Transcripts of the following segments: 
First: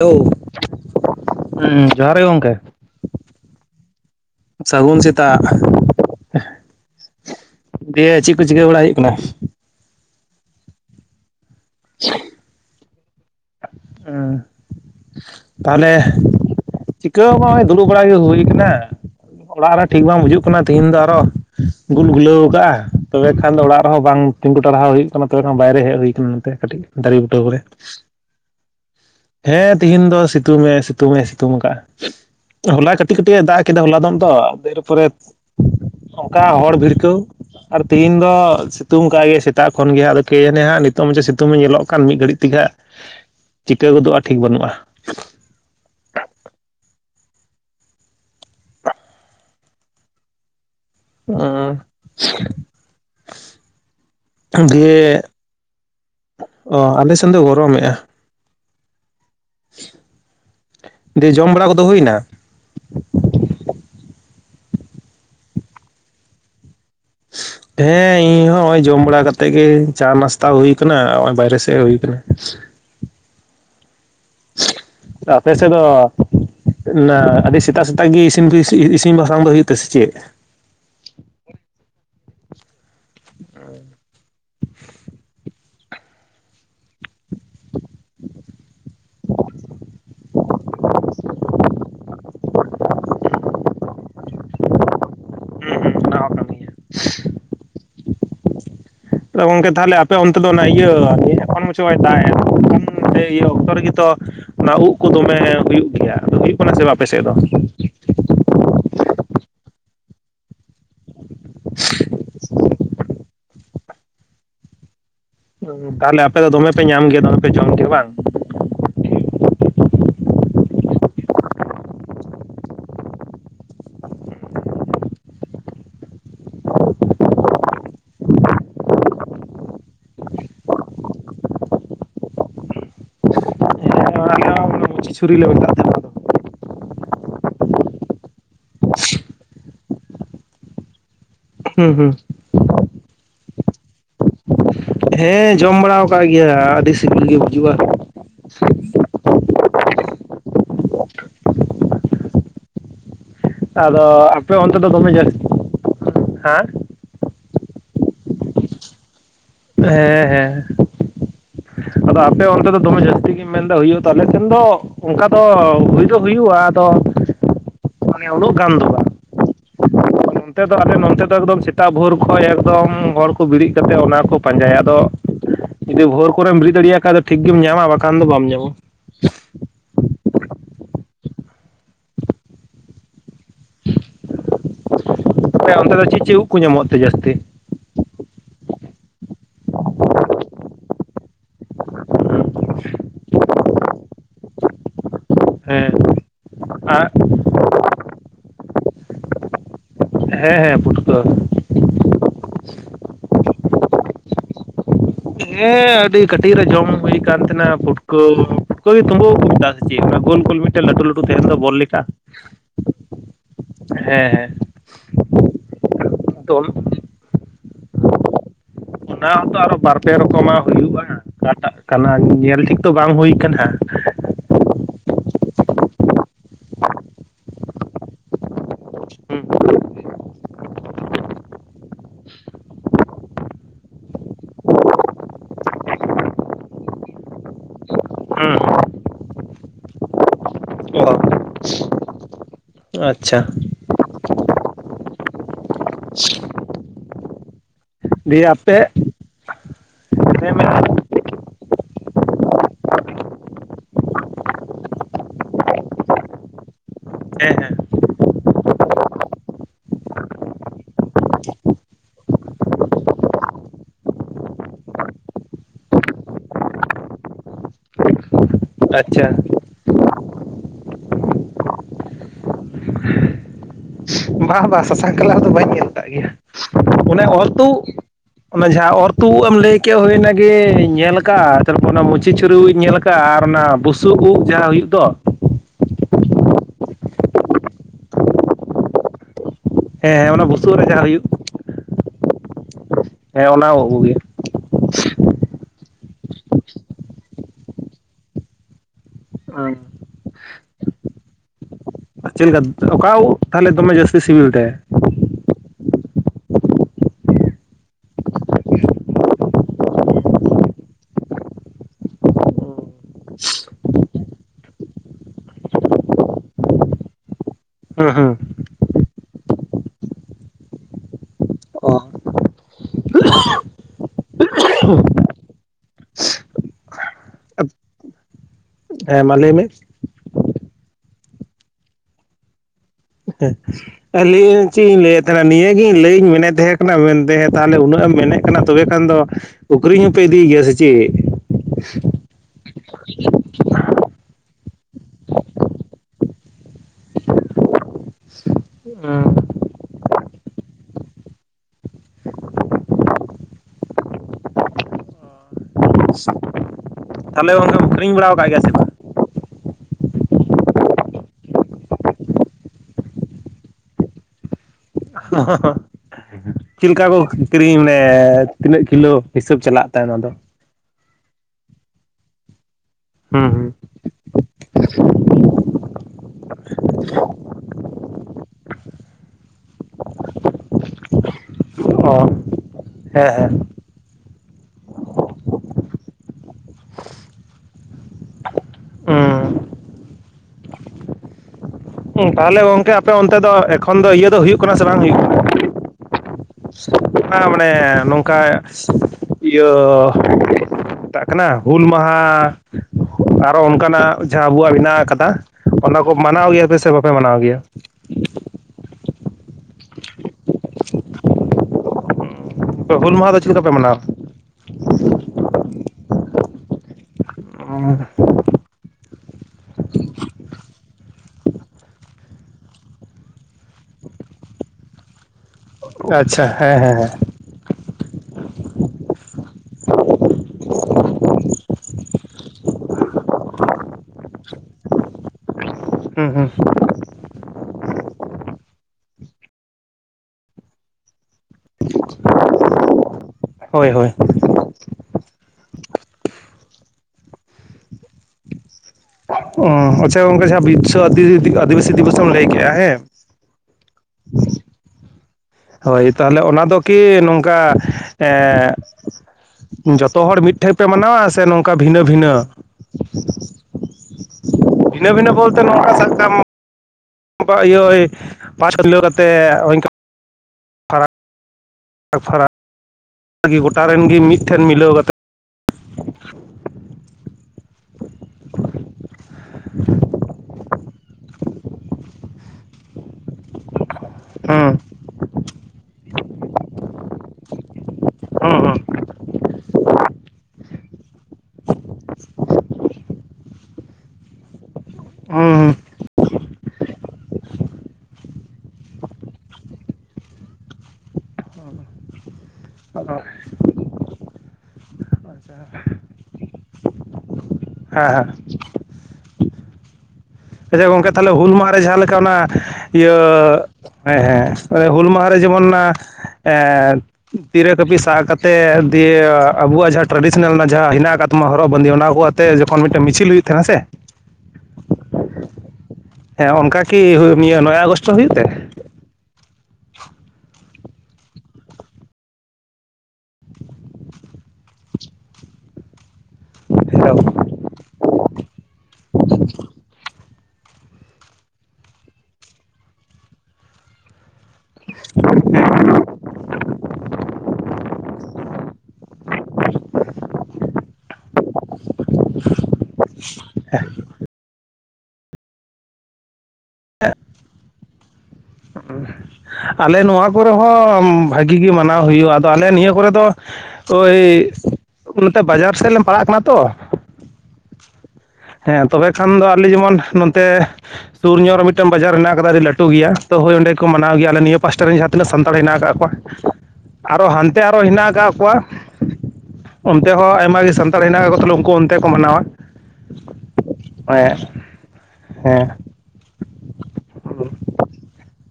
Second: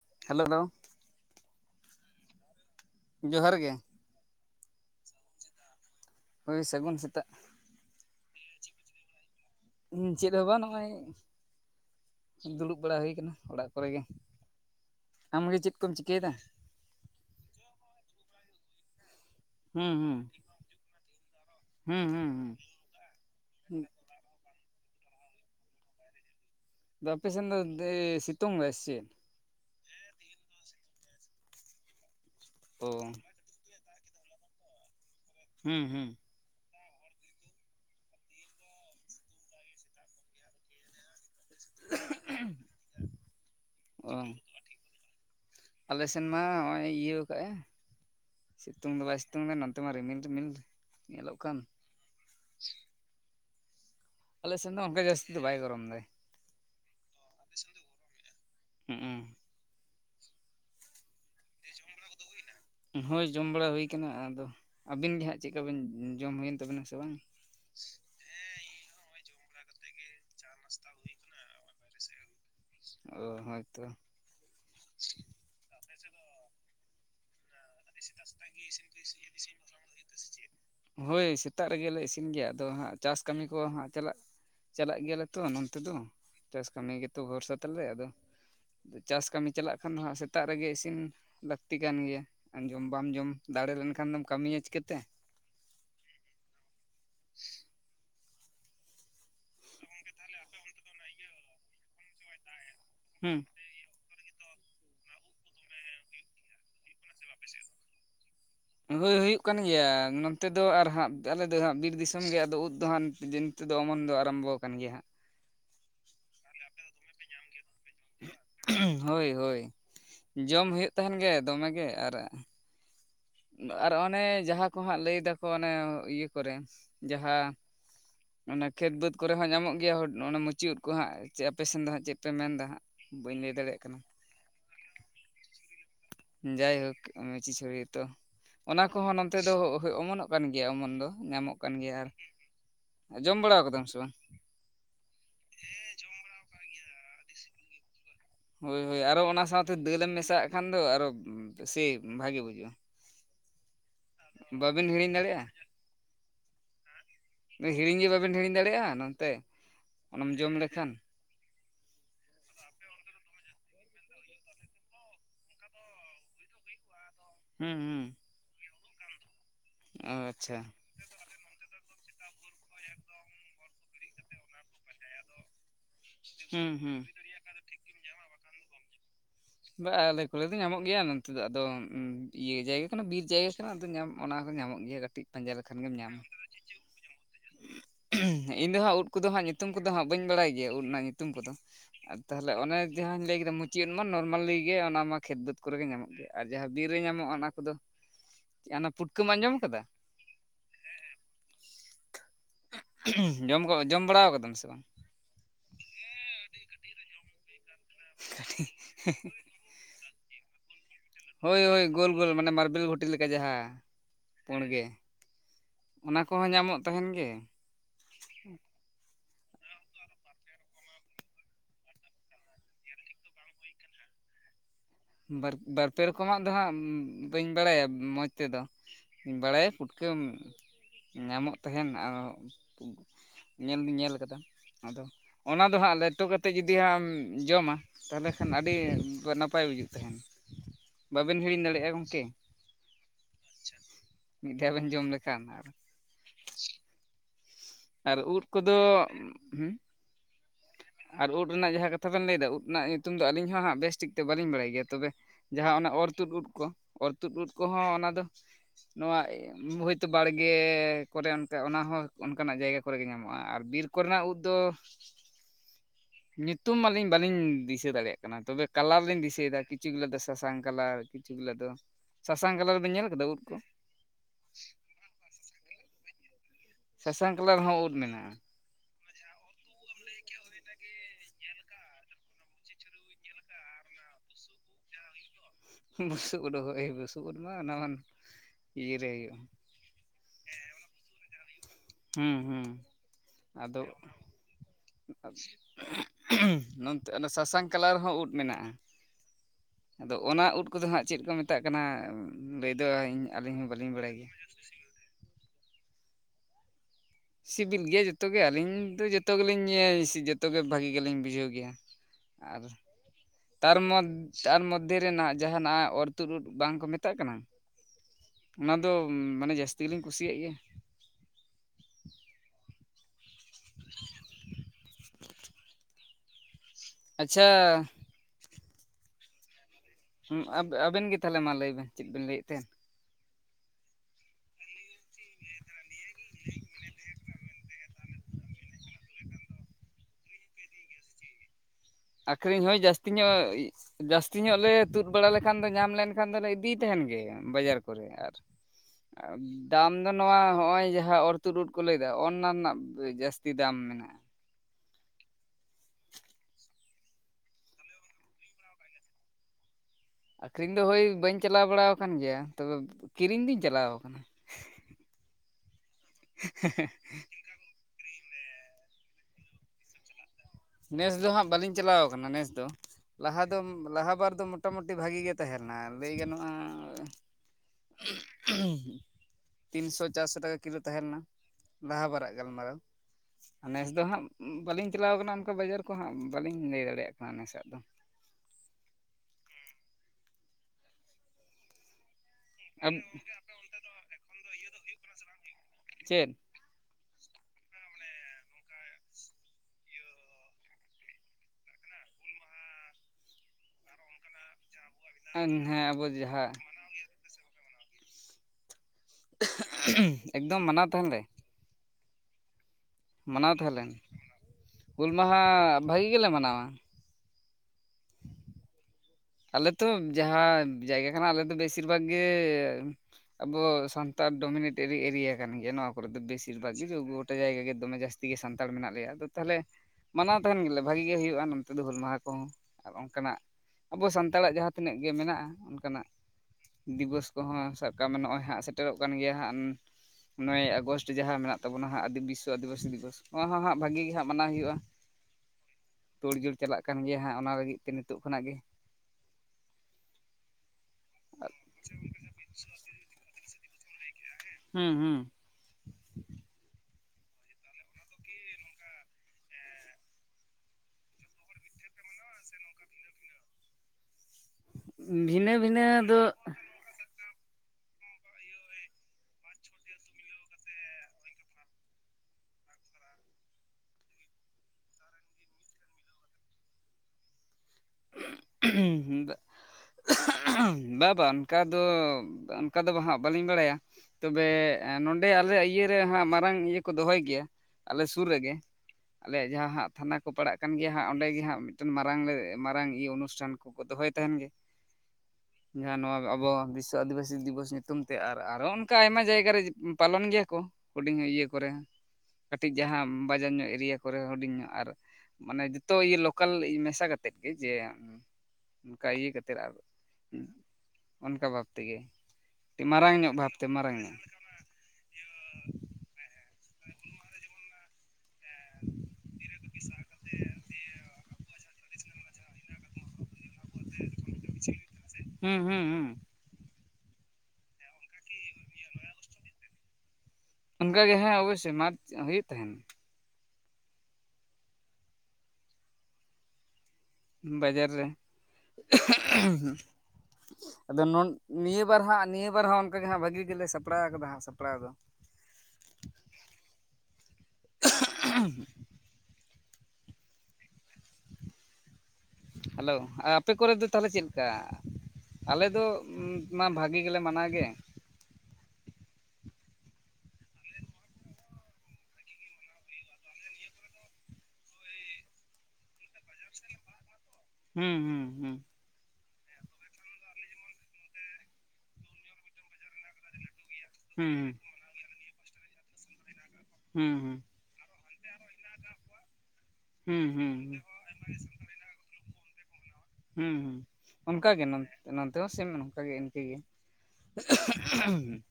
[unintelligible] Hello hello ᱦᱩᱸ, ᱡᱚᱦᱟᱨ ᱜᱮ ᱜᱚᱝᱠᱮ ᱾ ᱡᱚᱦᱟᱨ ᱜᱮ᱾ ᱥᱟᱜᱩᱱ ᱥᱮᱛᱟᱜ᱾ ᱦᱳᱭ ᱥᱟᱹᱜᱩᱱ ᱥᱮᱛᱟᱜ᱾ ᱫᱤᱭᱟ ᱪᱮᱫ ᱠᱚ ᱪᱤᱠᱟᱹ ᱵᱟᱲᱟᱭ ᱦᱩᱭᱩᱜ ᱠᱟᱱᱟ? ᱪᱮᱫ ᱦᱚᱸ ᱵᱟᱝ ᱱᱚᱜᱼᱚᱭ, ᱫᱩᱲᱩᱵ ᱵᱟᱲᱟ ᱦᱩᱭ ᱠᱟᱱᱟ ᱚᱲᱟᱜ ᱠᱚᱨᱮ ᱜᱮ᱾ ᱦᱩᱸ ᱟᱢᱜᱮ ᱪᱮᱫ ᱠᱚᱢ ᱛᱟᱦᱚᱞᱮ ᱪᱤᱠᱟᱹᱭᱮᱫᱟ? ᱪᱤᱠᱟᱹ ᱦᱚ ᱵᱟᱝ ᱦᱚᱸᱜ-ᱚᱭ ᱫᱩᱲᱩᱵ ᱵᱟᱲᱟ ᱜᱮ ᱦᱩᱭ ᱠᱟᱱᱟ᱾ ᱚᱲᱟᱜ ᱨᱮ ᱦᱩᱸ ᱴᱷᱤᱠ ᱦᱩᱸ ᱵᱟᱝ ᱵᱩᱡᱩᱜ ᱠᱟᱱᱟ ᱛᱤᱦᱤᱧ ᱫᱚ ᱟᱨᱚ, ᱜᱩᱞ ᱦᱩᱸ ᱦᱩᱸ ᱜᱩᱞᱟᱹᱣ ᱟᱠᱟᱜᱼᱟ᱾ ᱛᱚᱵᱮ ᱠᱷᱟᱱ ᱫᱚ ᱚᱲᱟᱜ ᱨᱮᱦᱚᱸ ᱵᱟᱝ ᱛᱤᱸᱜᱩ ᱴᱟᱲᱦᱟᱣ ᱦᱩᱭᱩᱜ ᱠᱟᱱᱟ, ᱛᱚᱵᱮ ᱠᱷᱟᱱ ᱵᱟᱭᱨᱮ ᱦᱮᱡ ᱦᱩᱭᱩᱜ ᱠᱟᱱᱟ ᱱᱚᱱᱛᱮ ᱠᱟᱹᱴᱤᱡ᱾ ᱟᱫᱚ ᱫᱟᱨᱮ ᱟᱯᱮ ᱵᱩᱴᱟᱹ ᱥᱮᱱ ᱫᱚ ᱠᱚᱨᱮ ᱥᱤᱛᱩᱝ ᱮᱫᱟᱭ ᱥᱮ ᱪᱮᱫ? ᱦᱮᱸ ᱛᱤᱦᱤᱧ ᱫᱚ ᱥᱤᱛᱩᱝ ᱮ ᱥᱤᱛᱩᱝ ᱮ ᱥᱤᱛᱩᱝ ᱟᱠᱟᱜᱼᱟ᱾ ᱚ ᱦᱚᱞᱟ ᱠᱟᱹᱴᱤᱡ ᱠᱟᱹᱴᱤᱡ ᱮ ᱫᱟᱜ ᱠᱮᱫᱟ ᱦᱚᱞᱟ ᱫᱚ ᱚᱱᱛᱚ [inaudible] ᱦᱩᱸ ᱦᱩᱸ᱾ ᱚᱝᱠᱟ ᱦᱚᱲ ᱵᱷᱤᱲᱠᱟᱹᱣ᱾ ᱟᱨ ᱛᱤᱦᱤᱧ ᱫᱚ ᱥᱤᱛᱩᱝ ᱠᱟᱜ ᱜᱮ ᱥᱮᱛᱟᱜ ᱠᱷᱚᱱ ᱜᱮ ᱦᱟᱸᱜ ᱟᱫᱚ ᱠᱮ ᱡᱟᱱᱮ ᱦᱟᱸᱜ ᱱᱤᱛᱚᱝ [inaudible] ᱥᱤ ᱛᱩᱝ ᱧᱮᱞᱚᱜ ᱠᱟᱱ ᱢᱤᱫ ᱜᱷᱟᱹᱲᱤᱡ ᱛᱮᱜᱮ ᱦᱟᱜ ᱚ᱾ ᱟᱞᱮ ᱥᱮᱱ ᱢᱟ ᱦᱚᱸᱜᱼᱚᱭ ᱤᱭᱟᱹ ᱠᱟᱜᱼᱟᱭ᱾ ᱥᱤᱛᱩᱝ ᱫᱚ ᱵᱟᱭ ᱥᱤᱛᱩᱝ ᱠᱟᱜ-ᱟ ᱱᱚᱱᱛᱮ ᱢᱟ ᱨᱤᱢᱤᱞ ᱨᱤᱢᱤᱞ᱾ ᱧᱮᱞᱚᱜ ᱠᱟᱱ ᱟᱞᱮ ᱚᱸᱻ᱾ ᱥᱮᱱ ᱫᱚ ᱚᱱᱠᱟ ᱫᱤᱭᱮ, ᱡᱟᱹᱥᱛᱤ ᱫᱚ ᱵᱟᱭ ᱜᱚᱨᱚᱢ ᱫᱟᱭ ᱚ ᱟᱞᱮ ᱥᱮᱱ ᱫᱚ ᱜᱚᱨᱚᱢᱮᱜ-ᱟ᱾ ᱦᱩᱸᱜ-ᱩᱸ᱾ ᱫᱤᱭᱮ ᱡᱚᱢ ᱵᱟᱲᱟ ᱠᱚᱫᱚ ᱦᱩᱭᱮᱱᱟ? ᱦᱳᱭ ᱡᱚᱢ ᱵᱟᱲᱟ ᱦᱩᱭ ᱠᱟᱱᱟ᱾ᱟᱫᱚ ᱟᱵᱤᱱ ᱜᱮ ᱦᱟᱸᱜ ᱪᱮᱜᱠᱟ ᱵᱤᱱ ᱡᱚᱢ ᱦᱩᱭᱮᱱ ᱛᱟᱵᱮᱱᱟ ᱥᱮ ᱵᱟᱝ? ᱦᱮᱸ ᱤᱧ ᱦᱚᱸ ᱦᱚᱸᱜᱼᱚᱭ ᱡᱚᱢ ᱵᱟᱲᱟ ᱠᱟ ᱛᱮ ᱜᱮ ᱪᱟ ᱱᱟᱥᱛᱟ ᱦᱩᱭ ᱠᱟᱱᱟ ᱦᱚᱸᱜ-ᱚᱭ ᱵᱟᱭᱨᱮ ᱥᱮᱜ ᱦᱮᱜ ᱦᱩᱭ ᱠᱟᱱᱟ᱾ ᱚ ᱦᱚᱭᱛᱚ᱾ ᱛᱚ ᱟᱯᱮ ᱥᱮᱫ ᱫᱚ, ᱚᱱᱟ ᱟᱰᱤ ᱥᱮᱛᱟᱜ ᱥᱮᱛᱟᱜ ᱜᱮ ᱤᱥᱤᱱ ᱛᱚ ᱤᱥᱤ ᱤᱥᱤᱱ ᱵᱟᱥᱟᱝ ᱫᱚ ᱦᱩᱭᱩᱜ ᱛᱮ ᱥᱮ ᱪᱮᱫ? ᱦᱳᱭ ᱥᱮᱛᱟᱜ ᱨᱮᱜᱮ ᱞᱮ ᱤᱥᱤᱱ ᱜᱮᱭᱟ, ᱟᱫᱚ ᱦᱟᱸᱜ ᱪᱟᱥ ᱠᱟᱹᱢᱤ ᱠᱚ ᱦᱟᱸᱜ ᱪᱟᱞᱟᱜ ᱪᱟᱞᱟᱜ ᱜᱮᱭᱟ ᱞᱮ ᱛᱚ, ᱱᱚᱱ- ᱛᱮᱫᱚ ᱪᱟᱥ ᱠᱟᱹᱢᱤ ᱜᱮ ᱛᱚ ᱵᱷᱚᱨᱥᱟ ᱛᱟᱞᱮ, ᱟᱫᱚ ᱟᱫᱚ ᱪᱟᱥ ᱠᱟᱹᱢᱤ ᱪᱟᱞᱟᱜ ᱠᱷᱟᱱ ᱦᱟᱸᱜ ᱥᱮᱛᱟᱜ ᱨᱮᱜᱮ ᱤᱥᱤᱱ ᱞᱟᱹᱠᱛᱤ ᱠᱟᱱ ᱜᱮᱭᱟ, ᱟᱸᱡᱚᱢ ᱵᱟᱢ ᱡᱚᱢ ᱫᱟᱲᱮ ᱞᱮᱱᱠᱷᱟᱱ ᱫᱚᱢ ᱠᱟᱹᱢᱤᱭᱟ ᱪᱤᱠᱟᱹᱛᱮ? ᱚᱱᱟ ᱦᱚᱸ ᱠᱟᱹᱱ ᱜᱮᱭᱟ᱾ ᱟᱫᱚ ᱜᱚᱝᱠᱮ ᱛᱟᱦᱮᱞᱮ ᱟᱯᱮ ᱚᱱᱛᱮ ᱫᱚ ᱚᱱᱟ ᱤᱭᱟᱹ ᱮᱠᱷᱚᱱ ᱢᱩᱪᱟᱹᱣᱟᱹᱭ ᱛᱟᱦᱮᱸ ᱮ ᱮᱠᱷᱚᱱ ᱚᱱᱮ ᱦᱩᱸ ᱤᱭᱟᱹ ᱚᱠᱛᱚ ᱨᱮᱜᱮ ᱛᱚ ᱚᱱᱟ ᱩᱜ ᱠᱚ ᱫᱚᱢᱮ ᱦᱩᱭᱩᱜ ᱜᱮᱭᱟ, ᱟᱫᱚ ᱦᱩᱭᱩᱜ ᱠᱟᱱᱟ ᱥᱮ ᱵᱟ ᱟᱯᱮ ᱥᱮᱜ ᱫᱚ? ᱦᱚᱭ ᱦᱩᱭᱩᱜ ᱠᱟᱱ ᱜᱮᱭᱟ ᱱᱚᱱᱛᱮ ᱫᱚ ᱟᱨ ᱦᱟᱸᱜ ᱟᱞᱮ ᱫᱚ ᱦᱟᱸᱜ ᱵᱤᱨ ᱜᱮ ᱟᱫᱚ ᱩᱫ ᱫᱚ ᱦᱟᱸᱜ ᱫᱤᱱ ᱛᱮᱫᱚ ᱚᱢᱚᱱ ᱫᱚ ᱟᱨᱳᱢᱵᱷᱚ ᱟᱠᱟᱱ ᱜᱮᱭᱟ ᱦᱟᱸᱜ᱾ ᱟᱸ ᱛᱟᱦᱚᱞᱮ ᱟᱯᱮ ᱫᱚ ᱫᱚᱢᱮ ᱯᱮ ᱧᱟᱢ ᱜᱮᱭᱟ, ᱫᱚᱢᱮ ᱯᱮ ᱡᱚᱢ ᱜᱮᱭᱟ ᱵᱟᱝ? [unintelligible] ᱦᱳᱭ ᱦᱳᱭ ᱡᱚᱢ ᱦᱩᱭᱩᱜ ᱛᱟᱦᱮᱱ ᱜᱮ ᱫᱚᱢᱮ ᱜᱮ, ᱟᱨ ᱟᱨ ᱚᱱᱮ ᱡᱟᱦᱟᱸ ᱠᱚ ᱦᱟᱸᱜ ᱞᱟᱹᱭ ᱮᱫᱟ ᱠᱚ ᱚᱱᱮ ᱤᱭᱟᱹ ᱠᱚᱨᱮ ᱡᱟᱦᱟᱸ ᱚᱱᱟ ᱠᱷᱮᱛ ᱵᱟᱹᱫᱽ ᱠᱚᱨᱮ ᱦᱚᱸ ᱧᱟᱢᱚᱜ ᱜᱮᱭᱟ ᱦᱩᱫ ᱚᱱᱟ ᱢᱩᱪᱤ ᱩᱫ ᱠᱚ ᱦᱟᱸᱜ, ᱪᱮ ᱟᱯᱮ ᱥᱮᱱ ᱫᱚ ᱦᱟᱸᱜ ᱪᱮᱫ ᱯᱮ ᱢᱮᱱ ᱮᱫᱟ ᱦᱟᱸᱜ? ᱵᱟᱹᱧ ᱞᱟᱹᱭ ᱫᱟᱲᱮᱭᱟᱜ ᱠᱟᱱᱟ? ᱚ ᱟᱸᱡᱚᱢ ᱢᱩᱪᱤ ᱪᱷᱩᱨᱤ ᱞᱮ ᱢᱮᱛᱟᱜ ᱛᱟᱦᱮᱸᱫ᱾ ᱡᱟᱭᱦᱳᱠ ᱢᱩᱪᱤ ᱪᱷᱩᱨᱤ ᱛᱚ᱾ ᱚᱱᱟ ᱠᱚᱦᱚᱸ ᱱᱚᱱᱛᱮ ᱫᱚ ᱦᱚ ᱦᱚᱭ ᱚᱢᱚᱱᱚᱜ ᱠᱟᱱ ᱜᱮᱭᱟ ᱚᱢᱚᱱ ᱫᱚ ᱧᱟᱢᱚᱜ ᱠᱟᱱ ᱦᱩᱸ ᱜᱮᱭᱟ ᱟᱨ ᱦᱩᱸ ᱡᱚᱢ ᱵᱟᱲᱟ ᱟᱠᱟ ᱫᱟᱢ ᱥᱮ ᱵᱟᱝ? ᱦᱮᱸ ᱡᱚᱢ ᱵᱟᱲᱟ ᱣᱟᱠᱟᱜ ᱜᱤᱭᱟ, ᱟᱹᱰᱤ ᱥᱤᱵᱤᱞ ᱜᱮ ᱵᱩᱡᱽᱼᱩᱜᱼᱟ᱾ ᱦᱳᱭ ᱦᱳᱭ ᱟᱨᱚ ᱚᱱᱟ ᱥᱟᱶᱛᱮ ᱫᱟᱹᱞ ᱮᱢ ᱢᱮᱥᱟᱼᱟᱜ ᱠᱷᱟᱱ ᱫᱚ ᱟᱨᱚ ᱥᱟᱹᱭ ᱵᱷᱟᱹᱜᱤ ᱵᱩᱡᱽᱼᱩᱜᱼᱟ᱾ ᱟᱫᱚ ᱟᱯᱮ ᱚᱱᱛᱮ ᱫᱚ ᱫᱚᱢᱮ ᱦᱤᱲᱤᱧ ᱡᱟᱹᱥ ᱫᱟᱲᱮᱭᱟᱜᱼᱟ [unintelligible] ᱦᱟᱸ [unintelligible] ᱦᱤᱲᱤᱧ ᱜᱮ ᱵᱟᱹᱵᱤᱱ ᱦᱤᱲᱤᱧ ᱫᱟᱲᱮᱜᱼᱟ ᱱᱚᱱᱛᱮ, ᱦᱮᱸ ᱚᱱᱟᱢ ᱡᱚᱢ ᱦᱮᱸ᱾ ᱞᱮᱠᱷᱟᱱ ᱟᱫᱚ ᱟᱯᱮ ᱚᱱᱛᱮ ᱫᱚ ᱫᱚᱢᱮ ᱡᱟᱹᱥᱛᱤ ᱜᱮᱢ ᱢᱮᱱ ᱮᱫᱟ ᱦᱩᱭᱩᱜᱼᱟ, ᱛᱚ ᱟᱞᱮ ᱥᱮᱱ ᱫᱚ ᱚᱸᱠᱟ ᱫᱚ ᱦᱩᱭ ᱫᱚ ᱦᱩᱭᱩᱜᱼᱟ, ᱟᱫᱚ ᱦᱩᱸ ᱦᱩᱸ, ᱢᱟᱱᱮ ᱚᱞᱚᱜ ᱜᱟᱱ ᱫᱚ ᱵᱟᱝᱼᱟ ᱾ ᱟᱨ ᱱᱚᱱᱛᱮ ᱫᱚ ᱟᱞᱮ ᱱᱚᱱᱛᱮ ᱫᱚ ᱮᱠᱫᱚᱢ ᱥᱮᱛᱟᱜ ᱵᱷᱳᱨ ᱠᱷᱚᱡ ᱮᱠᱫᱚᱢ ᱦᱚᱲ ᱠᱚ ᱵᱤᱨᱤᱫ ᱠᱟᱛᱮᱜ ᱚᱱᱟ ᱠᱚ ᱯᱟᱸᱡᱟᱭᱟ ᱟᱫᱚ ᱡᱩᱫᱤ ᱵᱷᱳᱨ ᱠᱚᱨᱮᱢ ᱦᱩᱸ ᱵᱤᱨᱤᱫ ᱦᱩᱸ ᱫᱟᱹᱲᱤᱭᱟᱜ ᱠᱷᱟᱜ ᱫᱚ ᱴᱷᱤᱠ ᱜᱮᱢ ᱧᱟᱢᱼᱟ ᱵᱟᱸᱠᱷᱟᱱ ᱫᱚ ᱵᱟᱢ ᱧᱟᱢᱼᱟ᱾ ᱵᱟ ᱟᱞᱮ ᱠᱚᱨᱮ ᱫᱚ ᱧᱟᱢᱚᱜ ᱜᱮᱭᱟ ᱱᱚᱱᱛᱮ ᱫᱚ ᱟᱫᱚ ᱩᱸ ᱤᱭᱟᱹ ᱡᱟᱭᱜᱟ ᱠᱟᱱᱟ ᱵᱤᱨ ᱡᱟᱭᱜᱟ ᱠᱟᱱᱟ, ᱟᱫᱚ ᱧᱟᱢ ᱚᱱᱟ ᱫᱚ ᱧᱟᱢᱚᱜ ᱜᱮᱭᱟ ᱠᱟᱹᱴᱤᱡ᱾ ᱯᱟᱸᱡᱟ ᱜᱚᱝᱠᱮ ᱟᱞᱮ ᱞᱮᱠᱷᱟᱱ ᱜᱮᱢ ᱚᱱᱛᱮ ᱫᱚ ᱧᱟᱢᱟ ᱪᱮᱫ ᱪᱮᱫ ᱩᱜ ᱠᱚ ᱧᱟᱢᱚᱜ ᱛᱮ ᱡᱟᱹᱥᱛᱤ? [unintelligible] ᱤᱧ ᱫᱚ ᱦᱟᱸᱜ ᱩᱫ ᱠᱚᱫᱚ ᱦᱟᱸᱜ ᱧᱩᱛᱩᱢ ᱠᱚᱫᱚ ᱦᱟᱸᱜ ᱵᱟᱹᱧ ᱵᱟᱲᱟᱭ ᱜᱮᱭᱟ ᱩᱫ ᱨᱮᱱᱟᱜ ᱧᱩᱛᱩᱢ ᱠᱚᱫᱚ, ᱟᱨ ᱛᱟᱦᱚᱞᱮ ᱚᱱᱮ ᱡᱟᱦᱟᱸᱧ ᱞᱟᱹᱭ ᱠᱮᱫᱟ ᱢᱩᱪᱤ ᱩᱫ ᱢᱟᱱ ᱱᱚᱨᱢᱟᱹᱞᱤ ᱜᱮ ᱚᱱᱟ ᱢᱟ ᱠᱷᱮᱛ ᱵᱟᱹᱫᱽ ᱠᱚᱨᱮ ᱜᱮ ᱦᱮᱸ ᱧᱟᱢᱚᱜ ᱜᱮᱭᱟ ᱟᱨ ᱡᱟᱦᱟᱸ ᱵᱤᱨ ᱨᱮ ᱟᱨ ᱧᱟᱢᱚᱜᱼᱟ ᱚᱱᱟ ᱠᱚᱫᱚ ᱪᱮᱜ ᱟᱱᱟ ᱯᱷᱩᱴᱠᱟᱹᱢ ᱟᱸᱡᱚᱢ ᱟᱠᱟᱫᱟ? ᱦᱮᱸ ᱦᱮᱸ ᱯᱩᱴᱠᱟᱹ᱾ [unintelligible] ᱡᱚᱢ ᱠᱚ ᱡᱚᱢ ᱵᱟᱲᱟ ᱟᱠᱟᱫᱟᱢ ᱥᱮ ᱵᱟᱝ? ᱦᱮᱸ ᱟᱹᱰᱤ ᱠᱟᱹᱴᱤᱡ ᱨᱮ ᱡᱚᱢ ᱦᱩᱭ ᱠᱟᱱ ᱛᱟᱦᱮᱸᱱᱟ ᱯᱩᱴᱠᱟᱹ, ᱯᱩᱴᱠᱟᱹ ᱜᱮ ᱛᱩᱸᱵᱟᱹ ᱩᱫ ᱠᱚ ᱢᱮᱛᱟᱜ ᱟᱥᱮ ᱪᱮᱫ, ᱚᱱᱟ ᱜᱳᱞ ᱜᱳᱞ ᱢᱤᱫᱴᱟᱜ ᱞᱟᱹᱴᱩ ᱞᱟᱹᱴᱩ ᱛᱟᱦᱮᱱ ᱫᱚ ᱵᱚᱞ ᱞᱮᱠᱟ, ᱛᱚ ᱢᱟᱱᱮ ᱢᱟᱨᱵᱮᱞ ᱜᱷᱩᱴ- ᱞᱮᱠᱟ ᱡᱟᱦᱟᱸ ᱦᱮᱸ, ᱦᱮᱸ᱾ ᱜᱮ ᱚᱱᱟ ᱠᱚᱦᱚᱸ ᱟᱫᱚ ᱧᱟᱢᱚᱜ ᱛᱟᱦᱮᱱ ᱜᱮ᱾ ᱚᱱᱟ ᱦᱚᱸᱛᱚ ᱟᱨᱚ ᱵᱟᱨᱯᱮ ᱨᱚᱠᱚᱢᱟᱜ ᱦᱩᱭᱩᱜ-ᱟ᱾ ᱚᱠᱟ ᱴᱟᱜ ᱠᱟᱱᱟ ᱧᱮᱞ ᱴᱷᱤᱠ ᱛᱚ ᱵᱟᱝ ᱦᱩᱭ ᱠᱟᱱᱟ᱾ ᱵᱟᱨ ᱵᱟᱨᱯᱮ ᱨᱚᱠᱚᱢᱟᱜ ᱫᱚ ᱦᱟᱸᱜ ᱵᱟᱹᱧ ᱵᱟᱲᱟᱭᱟ ᱢᱚᱸᱡᱽ ᱛᱮᱫᱚ᱾ ᱦᱩᱸ ᱵᱟᱲᱟᱭᱟ ᱯᱩᱴᱠᱟᱹᱢ ᱧᱟᱢᱚᱜ ᱛᱟᱦᱮᱱ ᱟᱨᱚ ᱧᱮᱞ ᱧᱮᱞ ᱠᱟᱫᱟ ᱟᱫᱚ ᱚᱱᱟ ᱫᱚ ᱦᱟᱸᱜ ᱞᱮᱴᱚ ᱠᱟᱛᱮᱫ ᱡᱩᱫᱤᱢ ᱦᱟᱸᱜ ᱮᱢ ᱡᱚᱢᱟ ᱛᱟᱞᱦᱮ ᱠᱷᱟᱱ ᱦᱩᱸ ᱟᱹᱰᱤ ᱱᱟᱯᱟᱭ ᱵᱩᱡᱷᱟᱹᱜ᱾ ᱛᱟᱦᱮᱱ ᱚ ᱵᱟᱵᱮᱱ ᱦᱤᱲᱤᱧ ᱫᱟᱲᱮᱭᱟᱜ-ᱟ ᱜᱚᱝᱠᱮ᱾ ᱟᱪᱪᱷᱟ᱾ ᱟᱪᱪᱷᱟ ᱢᱤᱫ ᱫᱷᱟᱣ ᱵᱮᱱ ᱡᱚᱢ ᱞᱮᱠᱷᱟᱱ ᱟᱨ ᱟᱨ ᱩᱫ ᱫᱤᱭᱮ ᱟᱯᱮ ᱠᱚᱫᱚ ᱦᱮᱸ᱾ [unintelligible] ᱟᱨ ᱩᱫ ᱨᱮᱱᱟᱜ ᱡᱟᱦᱟ ᱠᱟᱛᱷᱟ ᱵᱮᱱ ᱞᱟᱹᱭ ᱫᱟ ᱩᱫ ᱨᱮᱱᱟᱜ ᱧᱩᱛᱩᱢ ᱫᱚ ᱟᱹᱞᱤᱧ ᱦᱚᱸ ᱦᱟᱸᱜ ᱵᱮᱥᱴᱷᱤᱠ ᱫᱚ ᱵᱟᱹᱞᱤᱧ ᱵᱟᱲᱟᱭ ᱜᱮᱭᱟ᱾ᱛᱚᱵᱮ ᱡᱟᱦᱟ ᱚᱱᱟ ᱚᱨ ᱛᱩᱫ ᱩᱫ ᱠᱚ, ᱚᱨ ᱛᱩᱫ ᱩᱫ ᱦᱮᱸ ᱠᱚᱦᱚᱸ ᱚᱱᱟ ᱫᱚ ᱱᱚᱣᱟ ᱦᱳᱭ ᱛᱚ ᱵᱟᱲᱜᱮ ᱠᱚᱨᱮᱫ ᱚᱱ ᱛᱮ ᱚᱱᱟ ᱦᱚᱸ ᱚᱱᱠᱟᱱᱟᱜ ᱡᱟᱭᱜᱟ ᱠᱚᱨᱮ ᱜᱮ ᱧᱟᱢᱚᱜ-ᱟ᱾ ᱟᱨ ᱵᱤᱨ ᱠᱚ ᱨᱮᱱᱟᱜ ᱩᱫ ᱫᱚ ᱧᱩᱛᱩᱢ ᱢᱟ ᱞᱤᱧ ᱵᱟᱹᱞᱤᱧ ᱫᱤᱥᱟᱹ ᱫᱟᱲᱮᱭᱟᱜ ᱠᱟᱱᱟ᱾ ᱛᱚᱵᱮ ᱠᱟᱞᱟᱨ ᱞᱤᱧ ᱟᱪᱪᱷᱟ ᱫᱤᱥᱟᱹᱭ ᱫᱟ᱾ ᱠᱤᱪᱷᱩ ᱜᱩᱞᱟᱹ ᱫᱚ ᱥᱟᱥᱟᱝ ᱠᱟᱞᱟᱨ, ᱠᱤᱪᱷᱩ ᱜᱩᱞᱟᱹ ᱫᱚ ᱥᱟᱥᱟᱝ ᱠᱟᱞᱟᱨ ᱵᱮᱱ ᱧᱮᱞ ᱠᱟᱫᱟ ᱩᱫ ᱠᱚ? ᱵᱟᱝ ᱵᱟᱝ ᱥᱟᱥᱟᱝ ᱠᱟᱞᱟᱨ ᱫᱚ ᱵᱟᱹᱧ ᱧᱮᱞ ᱠᱟᱜ ᱜᱮᱭᱟ᱾ ᱚᱱᱮ ᱥᱟᱥᱟᱝ ᱚᱨ ᱠᱟᱞᱟᱨ ᱦᱚᱸ ᱛᱩᱫ ᱩᱫ ᱢᱮᱱᱟᱜᱼᱟ ᱚᱱᱟ ᱡᱟᱦᱟ ᱚᱨ ᱛᱩ ᱮᱢ ᱞᱟᱹᱭ ᱠᱮᱫ ᱦᱳᱭ ᱚᱱᱟ ᱜᱤᱧ ᱧᱮᱞ ᱠᱟᱜ-ᱟ᱾ ᱛᱟᱨᱯᱚᱨ ᱚᱱᱟ ᱢᱩᱪᱤ ᱪᱩᱨᱤᱧ ᱩᱫ ᱤᱧ ᱧᱮᱞ ᱠᱟᱜ-ᱟ ᱟᱨ ᱚᱱᱟ ᱵᱩᱥᱩᱵ ᱩᱫ ᱡᱟᱦᱟ ᱦᱩᱭᱩᱜ ᱫᱚ᱾ ᱵᱩᱥᱩᱵ ᱳᱫ ᱦᱳᱭ ᱵᱩᱥᱩᱵ ᱳᱫ ᱢᱟ ᱱᱟᱣᱟᱱ ᱤᱭᱟᱹ ᱨᱮ ᱦᱳᱭᱳᱜ-ᱟ᱾ ᱦᱮᱸ ᱦᱮᱸ ᱚᱱᱟ ᱵᱩᱥᱩᱵ ᱨᱮ ᱡᱟᱦᱟᱸ ᱦᱩᱭᱩᱜ [unintelligible] ᱦᱩᱸ, ᱦᱩᱸ᱾ ᱦᱮᱸ ᱚᱱᱟ ᱩᱫ ᱜᱮ ᱵᱟᱪᱪᱷᱟ ᱱᱚᱱᱛᱮ ᱚᱱᱟ ᱥᱟᱥᱟᱝ ᱠᱟᱞᱟᱨ ᱦᱚᱸ ᱩᱫ ᱢᱮᱱᱟᱜ-ᱟ᱾ ᱟᱫᱚ ᱚᱱᱟ ᱩᱫ ᱠᱚᱫᱚ ᱦᱟᱸᱜ ᱪᱮᱫ ᱠᱚ ᱢᱮᱛᱟᱜ ᱠᱟᱱᱟ ᱞᱟᱹᱭ ᱫᱚ ᱤᱧ ᱟᱹᱞᱤᱧ ᱦᱚᱸ ᱵᱟᱹᱞᱤᱧ ᱵᱟᱲᱟᱭ ᱜᱮᱭᱟ᱾ ᱱᱚᱸᱰᱮ ᱥᱤᱵᱤᱞ ᱜᱮᱭᱟ ᱡᱚᱛᱚ ᱜᱮ ᱟᱹᱞᱤᱧ ᱫᱚ ᱡᱚᱛᱚ ᱜᱮᱞᱤᱧ ᱡᱚᱛᱚ ᱜᱮ ᱵᱷᱟᱹᱜᱤ ᱜᱮᱞᱤᱧ ᱵᱩᱡᱷᱟᱹᱣ ᱜᱮᱭᱟ᱾ ᱟᱨ ᱛᱟᱨᱢᱚᱫ, ᱛᱟᱨᱢᱚᱫ ᱫᱷᱮ ᱨᱮᱱᱟᱜ ᱡᱟᱦᱟ ᱱᱟᱜ ᱚᱨ ᱛᱩᱫ ᱩᱫ ᱵᱟᱝᱵᱠᱚ ᱢᱮᱛᱟᱜ ᱠᱟᱱᱟ? ᱦᱚᱸ, ᱦᱚᱸ᱾ ᱚᱱᱟ ᱫᱚ ᱢᱟᱱᱮ ᱡᱟᱹᱥᱛᱤ ᱜᱮ ᱞᱤᱧ ᱠᱩᱥᱤᱭᱟᱜ ᱜᱮᱭᱟ ᱾ ᱚ [unintelligible] ᱟᱪᱪᱷᱟ᱾ ᱦᱮᱸ ᱢᱟ ᱞᱟᱹᱭ ᱢᱮ ᱾ ᱦᱩᱸ ᱟᱵ ᱟᱵᱤᱱ ᱜᱮ ᱛᱟᱞᱦᱮ ᱢᱟ ᱞᱟᱹᱭ ᱵᱮᱱ ᱪᱮᱫ ᱵᱮᱱ ᱞᱟᱹᱭ ᱮᱫ ᱛᱟᱦᱮᱸᱫ? ᱟᱹᱞᱤ ᱪᱮᱫ ᱞᱤᱧ ᱞᱟᱹᱭ-ᱟ ᱛᱟᱞᱦᱮ ᱱᱤᱭᱟᱹ ᱤᱧ ᱞᱟᱹᱭ ᱟᱹᱧ ᱢᱮᱱᱮᱫ ᱛᱟᱦᱮᱸ ᱠᱟᱱᱟ ᱢᱮᱱᱛᱮ ᱛᱟᱦᱞᱮ ᱩᱱᱟᱹᱜ ᱮᱢ ᱢᱮᱱᱮᱫ ᱠᱟᱱᱟ᱾ ᱛᱚᱵᱮ ᱠᱷᱟᱱ ᱫᱚ ᱩᱠᱨᱤᱧ ᱦᱚᱸ ᱯᱮ ᱤᱫᱤ ᱜᱮᱭᱟ ᱥᱮ ᱪᱮᱫ? ᱟᱹᱠᱷᱨᱤᱧ ᱦᱳᱭ ᱡᱟᱹᱥᱛᱤ ᱧᱚᱜ ᱡᱟᱹᱥᱛᱤ ᱧᱚᱜ ᱞᱮ ᱛᱩᱫ ᱵᱟᱲᱟ ᱞᱮᱠᱷᱟᱱ ᱫᱚ, ᱧᱟᱢ ᱞᱮᱱᱠᱷᱟᱱ ᱫᱚᱞᱮ ᱤᱫᱤ ᱛᱟᱦᱮᱱ ᱜᱮ ᱵᱟᱡᱟᱨ ᱠᱚᱨᱮ᱾ᱟᱨ ᱫᱟᱢ ᱫᱚ ᱱᱚᱣᱟ ᱦᱚᱸᱜ-ᱚᱭ ᱡᱟᱦᱟ ᱚᱨ ᱛᱩᱫ ᱩᱫ ᱠᱚ ᱞᱟᱹᱭ ᱫᱟ᱾ ᱚᱱᱟ ᱨᱮᱱᱟᱜ ᱡᱟᱹᱥᱛᱤ ᱫᱟᱢ ᱢᱮᱱᱟᱜ-ᱟ ᱾ ᱛᱟᱞᱦᱮ ᱜᱚᱝᱠᱮᱢ ᱟᱹᱠᱷᱨᱤᱧ ᱵᱟᱲᱟᱣ ᱠᱟᱫ ᱜᱮᱭᱟ ᱥᱮ? ᱟᱹᱠᱷᱨᱤᱧ ᱫᱚ ᱦᱳᱭ ᱵᱟᱹᱧ ᱪᱟᱞᱟᱣ ᱵᱟᱲᱟᱣ ᱟᱠᱟᱱ ᱜᱮᱭᱟ᱾ ᱛᱚᱵᱮ ᱠᱤᱨᱤᱧ ᱫᱩᱧ ᱪᱟᱞᱟᱣ ᱟᱠᱟᱱᱟ ᱾ ᱦᱚᱸ ᱦᱚᱸ ᱦᱚᱸᱻ ᱪᱮᱫᱞᱮᱠᱟ ᱠᱚ ᱠᱤᱨᱤᱧ ᱢᱟᱱᱮ ᱛᱤᱱᱟᱹᱜ ᱠᱤᱞᱳ ᱦᱤᱥᱟᱹᱵᱽ ᱪᱟᱞᱟᱜ ᱛᱟᱦᱮᱱ ᱟᱫᱚ ᱱᱮᱥ ᱫᱚ ᱦᱟᱸᱜ ᱵᱟᱹᱞᱤᱧ ᱪᱟᱞᱟᱣ ᱟᱠᱟᱱᱟ ᱱᱮᱥ ᱫᱚ, ᱞᱟᱦᱟ ᱫᱚ ᱦᱩᱸ ᱞᱟᱦᱟ ᱵᱟᱨ ᱫᱚ ᱢᱚᱴᱟᱢᱩᱴᱤ ᱵᱷᱟᱜᱤ ᱜᱮ ᱛᱟᱦᱮᱸ ᱞᱮᱱᱟ ᱞᱟᱹᱭ ᱜᱟᱱᱚᱜᱼᱟ [unintelligible] ᱛᱤᱱᱥᱚ ᱪᱟᱨᱥᱚ ᱴᱟᱠᱟ ᱠᱤᱞᱳ ᱛᱟᱦᱮᱸ ᱞᱮᱱᱟ ᱞᱟᱦᱟ ᱦᱩᱸ ᱚ ᱵᱟᱨᱟᱜ ᱜᱟᱞᱢᱟᱨᱟᱣ ᱾ ᱦᱮᱸ ᱦᱮᱸ ᱱᱮᱥ ᱫᱚ ᱦᱟᱸᱜ ᱵᱟᱹᱞᱤᱧ ᱪᱟᱞᱟᱣ ᱠᱟᱱᱟ ᱚᱱᱠᱟ ᱵᱟᱡᱟᱨ ᱠᱚ ᱦᱟᱸᱜ ᱵᱟᱹᱞᱤᱧ ᱞᱟᱹᱭ ᱫᱟᱲᱮᱭᱟᱜ ᱠᱟᱱᱟ ᱱᱮᱥᱟᱜ ᱫᱚ ᱾ ᱛᱟᱦᱞᱮ ᱟᱵ ᱜᱚᱢᱠᱮ ᱟᱯᱮ ᱚᱱᱛᱮ ᱫᱚ ᱮᱠᱷᱚᱱ ᱫᱚ ᱤᱭᱟᱹ ᱫᱚ ᱦᱩᱭᱩᱜ ᱠᱟᱱᱟ ᱥᱮ ᱵᱟᱝ ᱦᱩᱭᱩᱜ ᱪᱮᱫ ᱠᱟᱱᱟ ᱾ [unintelligible] ᱢᱟᱱᱮ ᱱᱚᱝᱠᱟ ᱤᱭᱟᱹ ᱢᱮᱛᱟᱜ ᱠᱟᱱᱟ ᱦᱩᱞ ᱢᱟᱦᱟ ᱾ ᱟᱨᱚ ᱚᱱᱠᱟᱱᱟᱜ ᱡᱟᱦᱟᱸ ᱟᱵᱚᱣᱟᱜ ᱢᱮᱱᱟᱜ ᱟᱠᱟᱫᱟ ᱦᱮᱸ ᱚᱱᱟ ᱠᱚ ᱟᱵᱚ ᱢᱟᱱᱟᱣ ᱡᱟᱦᱟᱸ ᱜᱮᱭᱟᱯᱮ ᱥᱮ ᱵᱟᱯᱮ ᱢᱟᱱᱟᱣ ᱜᱮᱭᱟ? [unintelligible] ᱮᱠᱫᱚᱢ ᱢᱟᱱᱟᱣ ᱛᱟᱦᱮᱱ ᱞᱮ ᱦᱩᱞ ᱢᱟᱦᱟ ᱫᱚ ᱪᱮᱫ ᱢᱟᱱᱟᱣ ᱞᱮᱠᱟ ᱯᱮ ᱛᱟᱦᱮᱱᱞᱮ, ᱢᱟᱱᱟᱣᱟ ᱦᱩᱞ ᱢᱟᱦᱟ ᱵᱷᱟᱹᱜᱤ ᱜᱮᱞᱮ ᱢᱟᱱᱟᱣᱟ ᱾ [inaudible] ᱟᱞ ᱛᱚ ᱡᱟᱦᱟᱸ ᱡᱟᱭᱜᱟ ᱠᱟᱱᱟ ᱟᱞᱮ ᱫᱚ ᱵᱮᱥᱤᱨ ᱵᱷᱟᱜᱽ ᱜᱮ ᱟᱵᱚ ᱥᱟᱱᱛᱟᱲ ᱰᱚᱢᱤᱱᱮᱴ ᱮᱨᱤᱭᱟ ᱠᱟᱱ ᱜᱮᱭᱟ ᱱᱚᱣᱟ ᱠᱚᱨᱮ ᱫᱚ ᱟᱪᱪᱷᱟ ᱵᱮᱥᱤᱨ ᱵᱷᱟᱜᱽ ᱦᱮᱸ ᱦᱮᱸ ᱦᱮᱸ ᱜᱮ ᱴᱟ ᱡᱟᱭᱜᱟ ᱜᱮ ᱫᱚᱢᱮ ᱡᱟᱹᱥᱛᱤ ᱜᱮ ᱥᱟᱱᱛᱟᱲ ᱢᱮᱱᱟᱜ ᱞᱮᱭᱟ ᱟᱫᱚ ᱛᱚᱦᱞᱮ ᱢᱟᱱᱟᱣ ᱛᱟᱦᱮᱱ ᱜᱮᱞᱮ ᱵᱷᱟᱜᱤ ᱜᱮ ᱦᱩᱭᱩᱜ-ᱟ ᱱᱚᱛᱮ ᱫᱚ ᱦᱩᱞ ᱢᱟᱦᱟ ᱠᱚᱦᱚᱸ ᱟᱨ ᱚᱱᱠᱟᱱᱟᱜ ᱟᱵᱚ ᱥᱟᱱᱛᱟᱲᱟᱜ ᱡᱟᱦᱟᱸ ᱛᱤᱱᱟᱹᱜ ᱜᱮ ᱢᱮᱱᱟᱜᱼᱟ ᱚᱱᱠᱟᱱᱟᱜ ᱾ ᱦᱩᱸ ᱦᱩᱸ ᱫᱤᱵᱚᱥ ᱠᱚᱦᱚᱸ ᱥᱟᱵ ᱠᱟᱜ ᱢᱮ ᱱᱚᱜᱼᱚᱭ ᱦᱟᱸᱜ ᱥᱮᱴᱮᱨᱚᱜ ᱠᱟᱱ ᱜᱮᱭᱟ ᱦᱟᱸᱜ ᱾ ᱱᱚᱭ ᱟᱜᱚᱥᱴ ᱡᱟᱦᱟᱸ ᱢᱮᱱᱟᱜ ᱛᱟᱵᱚᱱᱟ ᱦᱟᱸᱜ ᱟᱫᱤ ᱵᱤᱥᱥᱚ ᱟᱹᱫᱤᱵᱟᱹᱥᱤ ᱫᱤᱵᱚᱥ ᱱᱚᱣᱟ ᱦᱚᱸ ᱦᱟᱸᱜ ᱦᱳᱭ ᱵᱷᱟᱹᱜᱤ ᱦᱳᱭ ᱜᱮ ᱦᱟᱸᱜ ᱢᱟᱱᱟᱣ ᱦᱩᱭᱩᱜᱼᱟ ᱾ ᱛᱳᱲ ᱡᱳᱲ ᱪᱟᱞᱟᱜ ᱠᱟᱱ ᱜᱮᱭᱟ ᱦᱟᱸᱜ ᱚᱱᱟ ᱞᱟᱹᱜᱤᱫ ᱛᱮ ᱱᱤᱛᱚᱜ ᱠᱷᱚᱱᱟᱜ ᱜᱮ ᱾ ᱚᱸ ᱟᱪᱪᱷᱟ ᱜᱚᱢᱠᱮ ᱡᱟᱦᱟᱸ ᱵᱤᱥᱥᱚ ᱟᱹᱫᱤ ᱟᱹᱫᱤᱵᱟᱹᱥᱤ ᱫᱤᱵᱚᱥᱮᱢ ᱞᱟᱹᱭ ᱠᱮᱫᱼᱟ ᱦᱮᱸ ᱟᱫᱤᱵᱟᱥᱤ ᱫᱤᱵᱚᱥ ᱦᱩᱸ ᱦᱩᱸ ᱦᱳᱭ ᱛᱟᱦᱞᱮ ᱚᱱᱟ ᱫᱚ ᱠᱤ ᱱᱚᱝᱠᱟ ᱮᱸᱻ ᱡᱚᱛᱚ ᱦᱚᱲ ᱢᱤᱫ ᱴᱷᱮᱱ ᱯᱮ ᱢᱟᱱᱟᱣᱟ ᱥᱮ ᱱᱚᱝᱠᱟ ᱵᱷᱤᱱᱟᱹ ᱵᱷᱤᱱᱟᱹ ᱾ ᱵᱷᱤᱱᱟᱹ ᱵᱷᱤᱱᱟᱹ ᱵᱚᱞᱛᱮ ᱱᱚᱝᱠᱟ ᱥᱟᱵ ᱠᱟᱜ ᱢᱮ ᱤᱭᱟᱹ ᱮ ᱯᱟᱥ ᱠᱤᱞᱳ ᱠᱟᱛᱮ ᱯᱷᱟᱨᱟᱠ ᱜᱚᱴᱟ ᱨᱮᱱ ᱜᱮ ᱢᱤᱫᱴᱷᱮᱱ ᱢᱤᱞᱟᱹᱣ ᱠᱟᱛᱮ᱾ [inaudible] [unintelligible] ᱵᱟᱵᱟ ᱚᱱᱠᱟ ᱫᱚ ᱚᱱᱠᱟ ᱫᱚ ᱦᱟᱜ ᱵᱟᱹᱞᱤᱧ ᱵᱟᱲᱟᱭᱟ᱾ ᱛᱚᱵᱮ ᱦᱩᱸ ᱱᱚᱰᱮ ᱟᱞᱮ ᱤᱭᱟᱹᱨᱮ ᱦᱟᱜ ᱢᱟᱨᱟᱝ ᱤᱭᱟᱹ ᱠᱚ ᱫᱚᱦᱚᱭ ᱜᱮᱭᱟ ᱟᱞᱮ ᱥᱩᱨ ᱨᱮᱜᱮ᱾ ᱦᱩᱸ ᱟᱞᱮᱭᱟᱜ ᱡᱟᱦᱟᱸ ᱦᱟᱸᱜ ᱛᱷᱟᱱᱟ ᱠᱚ ᱯᱟᱲᱟᱜ ᱠᱟᱱ ᱜᱮᱭᱟ ᱦᱟᱸᱜ ᱚᱸᱰᱮ ᱜᱮ ᱦᱟᱸᱜ ᱢᱤᱫᱴᱮᱱ ᱢᱟᱨᱟᱝ ᱞᱮ ᱢᱟᱨᱟᱝ ᱤᱭᱟᱹ ᱚᱱᱩᱥᱴᱷᱟᱱ ᱠᱚᱠᱚ ᱫᱚᱦᱚᱭ ᱛᱟᱦᱮᱱ ᱜᱮ᱾ [unintelligible] ᱡᱟᱦᱟᱸ ᱱᱚᱣᱟ ᱟᱵᱚ ᱵᱤᱥᱥᱚ ᱟᱹᱫᱤᱵᱟᱹᱥᱤ ᱫᱤᱵᱚᱥ ᱧᱩᱛᱩᱢ ᱛᱮ, ᱟᱨᱚ ᱚᱱᱠᱟ ᱟᱭᱢᱟ ᱡᱟᱭᱜᱟ ᱨᱮ ᱯᱟᱞᱚᱱ ᱜᱮᱭᱟ ᱠᱚ᱾ ᱦᱩᱰᱤᱧ ᱧᱚᱜ ᱤᱭᱟᱹ ᱠᱚᱨᱮ, ᱠᱟᱹᱴᱤᱡ ᱡᱟᱦᱟᱸ ᱦᱩᱸ ᱵᱟᱡᱟᱨ ᱧᱚᱜ ᱮᱨᱤᱭᱟ ᱠᱚᱨᱮ ᱦᱩᱰᱤᱧ ᱧᱚᱜ ᱟᱨ ᱢᱟᱱᱮ ᱡᱚᱛᱚ ᱞᱳᱠᱟᱞ ᱢᱮᱥᱟ ᱠᱟᱛᱮ ᱡᱮ ᱦᱮᱸ ᱦᱮᱸ ᱚᱱᱠᱟ ᱤᱭᱟ. ᱠᱟᱛᱮᱫ ᱟᱨ ᱟᱪᱪᱷᱟ ᱜᱚᱝᱠᱮ ᱛᱟᱦᱞᱮ ᱚᱱᱠᱟ ᱦᱩᱞ ᱵᱷᱟᱵ ᱢᱟᱦᱟᱨᱮ ᱛᱮᱜᱮ ᱡᱟᱦᱟᱸᱞᱮᱠᱟ ᱚᱱᱟ ᱢᱟᱨᱟᱝ ᱧᱚᱜ ᱤᱭᱟᱹ ᱵᱷᱟᱵᱛᱮ ᱢᱟᱨᱟᱝ ᱧᱚᱜ ᱦᱮᱸ ᱦᱮᱸ ᱦᱩᱞ ᱢᱟᱦᱟ ᱨᱮ ᱡᱮᱢᱚᱱ ᱚᱱᱟ ᱮ ᱛᱤᱨᱮ ᱠᱟᱹᱯᱤ ᱥᱟᱵ ᱠᱟᱛᱮᱫ ᱛᱮ ᱫᱤᱭᱮ ᱟᱵᱚᱣᱟᱜ ᱡᱟᱦᱟᱸ ᱴᱨᱟᱰᱤᱥᱚᱱᱟᱞ ᱨᱮᱱᱟᱜ ᱡᱟᱦᱟᱸ ᱦᱮᱱᱟᱜ ᱟᱠᱟᱫ ᱛᱟᱢᱟ ᱦᱚᱨᱚᱜ ᱵᱟᱸᱫᱮ ᱚᱱᱟ ᱠᱚ ᱛᱮ ᱡᱚᱠᱷᱚᱱ ᱢᱤᱫᱴᱮᱱ ᱢᱤᱪᱤᱞ ᱦᱩᱭᱩᱜ ᱛᱟᱦᱮᱱᱟ ᱥᱮ ᱦᱩᱸ ᱦᱩᱸ ᱦᱩᱸ᱾ ᱦᱮᱸ ᱚᱱᱠᱟ ᱠᱤ ᱱᱤᱭᱟᱹ ᱱᱚᱭᱮ ᱟᱜᱚᱥᱴ ᱨᱮ ᱦᱩᱭᱩᱜ ᱛᱮ? ᱚᱱᱠᱟ ᱜᱮ ᱦᱮᱸ ᱚᱵᱚᱥᱥᱳᱭ ᱢᱟᱨᱪ ᱦᱩᱭᱩᱜ ᱛᱟᱦᱮᱱ ᱾ [unintelligible] ᱵᱟᱡᱟᱨ ᱨᱮ [unintelligible] ᱟᱫᱚ ᱱᱤᱭᱟᱹ ᱵᱟᱨ ᱦᱟᱸᱜ ᱱᱤᱭᱟᱹ ᱵᱟᱨ ᱦᱚᱸ ᱚᱱᱠᱟ ᱜᱮ ᱦᱟᱸᱜ ᱵᱷᱟᱹᱜᱤ ᱜᱮᱞᱮ ᱥᱟᱯᱲᱟᱣ ᱠᱟᱫᱟ ᱦᱟᱸᱜ, ᱥᱟᱯ ᱥᱟᱯᱲᱟᱣ ᱫᱚ [unintelligible] ᱦᱮᱞᱳ, ᱟᱯᱮ ᱠᱚᱨᱮ ᱫᱚ ᱛᱟᱦᱚᱞᱮ ᱪᱮᱫᱞᱮᱠᱟ? ᱪᱮᱠᱟ ᱟᱞᱮ ᱫᱚ ᱢᱟ ᱵᱷᱟᱹᱜᱤ ᱜᱮᱞᱮ ᱢᱟᱱᱟᱣ ᱜᱮᱭᱟ᱾ [unintelligible] ᱟᱞᱮ ᱱᱚᱣᱟ ᱠᱚᱨᱮ ᱦᱚᱸ ᱵᱷᱟᱹᱜᱤ ᱜᱮ ᱢᱟᱱᱟᱣ ᱦᱩᱭᱩᱜᱼᱟ, ᱟᱫᱚ ᱟᱞᱮ ᱱᱤᱭᱟᱹ ᱠᱚᱨᱮ ᱫᱚ ᱳᱭ ᱱᱚᱛᱮ ᱵᱟᱡᱟᱨ ᱥᱮᱫ ᱞᱮ ᱯᱟᱲᱟᱜ ᱠᱟᱱᱟ ᱛᱚ ᱾ ᱦᱩᱸ ᱦᱩᱸ ᱦᱩᱸ ᱾ ᱛᱚᱵᱮ ᱠᱷᱟᱱ ᱫᱚ ᱟᱞᱮ ᱡᱮᱢᱚᱱ ᱱᱚᱛᱮ ᱥᱩᱨ ᱧᱚᱜ ᱢᱤᱫᱴᱟᱝ ᱵᱟᱡᱟᱨ ᱦᱮᱱᱟᱜ ᱟᱠᱟᱫᱟ ᱟᱹᱰᱤ ᱞᱟᱹᱴᱩ ᱜᱮᱭᱟ ᱛᱚ ᱦᱳᱭ ᱚᱸᱰᱮ ᱢᱟᱱᱟᱣ ᱜᱮᱭᱟ ᱟᱞᱮ ᱱᱤᱭᱟᱹ ᱯᱟᱥᱴᱟ ᱨᱮᱱ ᱡᱟᱦᱟᱸ ᱛᱤᱱᱟᱹᱜ ᱥᱟᱱᱛᱟᱲ ᱦᱮᱱᱟᱜ ᱟᱠᱟᱫ ᱠᱚᱣᱟ ᱾ ᱦᱩᱸ ᱟᱨᱚ ᱦᱩᱸ ᱦᱟᱱᱛᱮ ᱟᱨᱚ ᱦᱮᱱᱟᱜ ᱟᱠᱟᱜ ᱠᱚᱣᱟ᱾ ᱚᱱᱛᱮ ᱦᱩᱸ ᱦᱩᱸ ᱦᱚᱸ ᱦᱩᱸ ᱟᱭᱢᱟ ᱜᱮ ᱥᱟᱱᱛᱟᱲ ᱦᱮᱱᱟᱜ ᱠᱟ ᱠᱚᱣᱟ ᱛᱟᱦᱚᱞᱮ ᱩᱱᱠᱩ ᱚᱱᱛᱮ ᱠᱚ ᱢᱟᱱᱟᱣᱟ᱾ ᱦᱩᱸ ᱦᱩᱸ ᱦᱮᱸ ᱚᱱᱠᱟ ᱜᱮ ᱱᱚᱛᱮ ᱦᱚᱸ ᱦᱮᱸ ᱥᱮᱢ ᱾ ᱚᱱᱠᱟᱜᱮ ᱤᱱᱠᱟᱹ ᱜᱮ [unintelligible]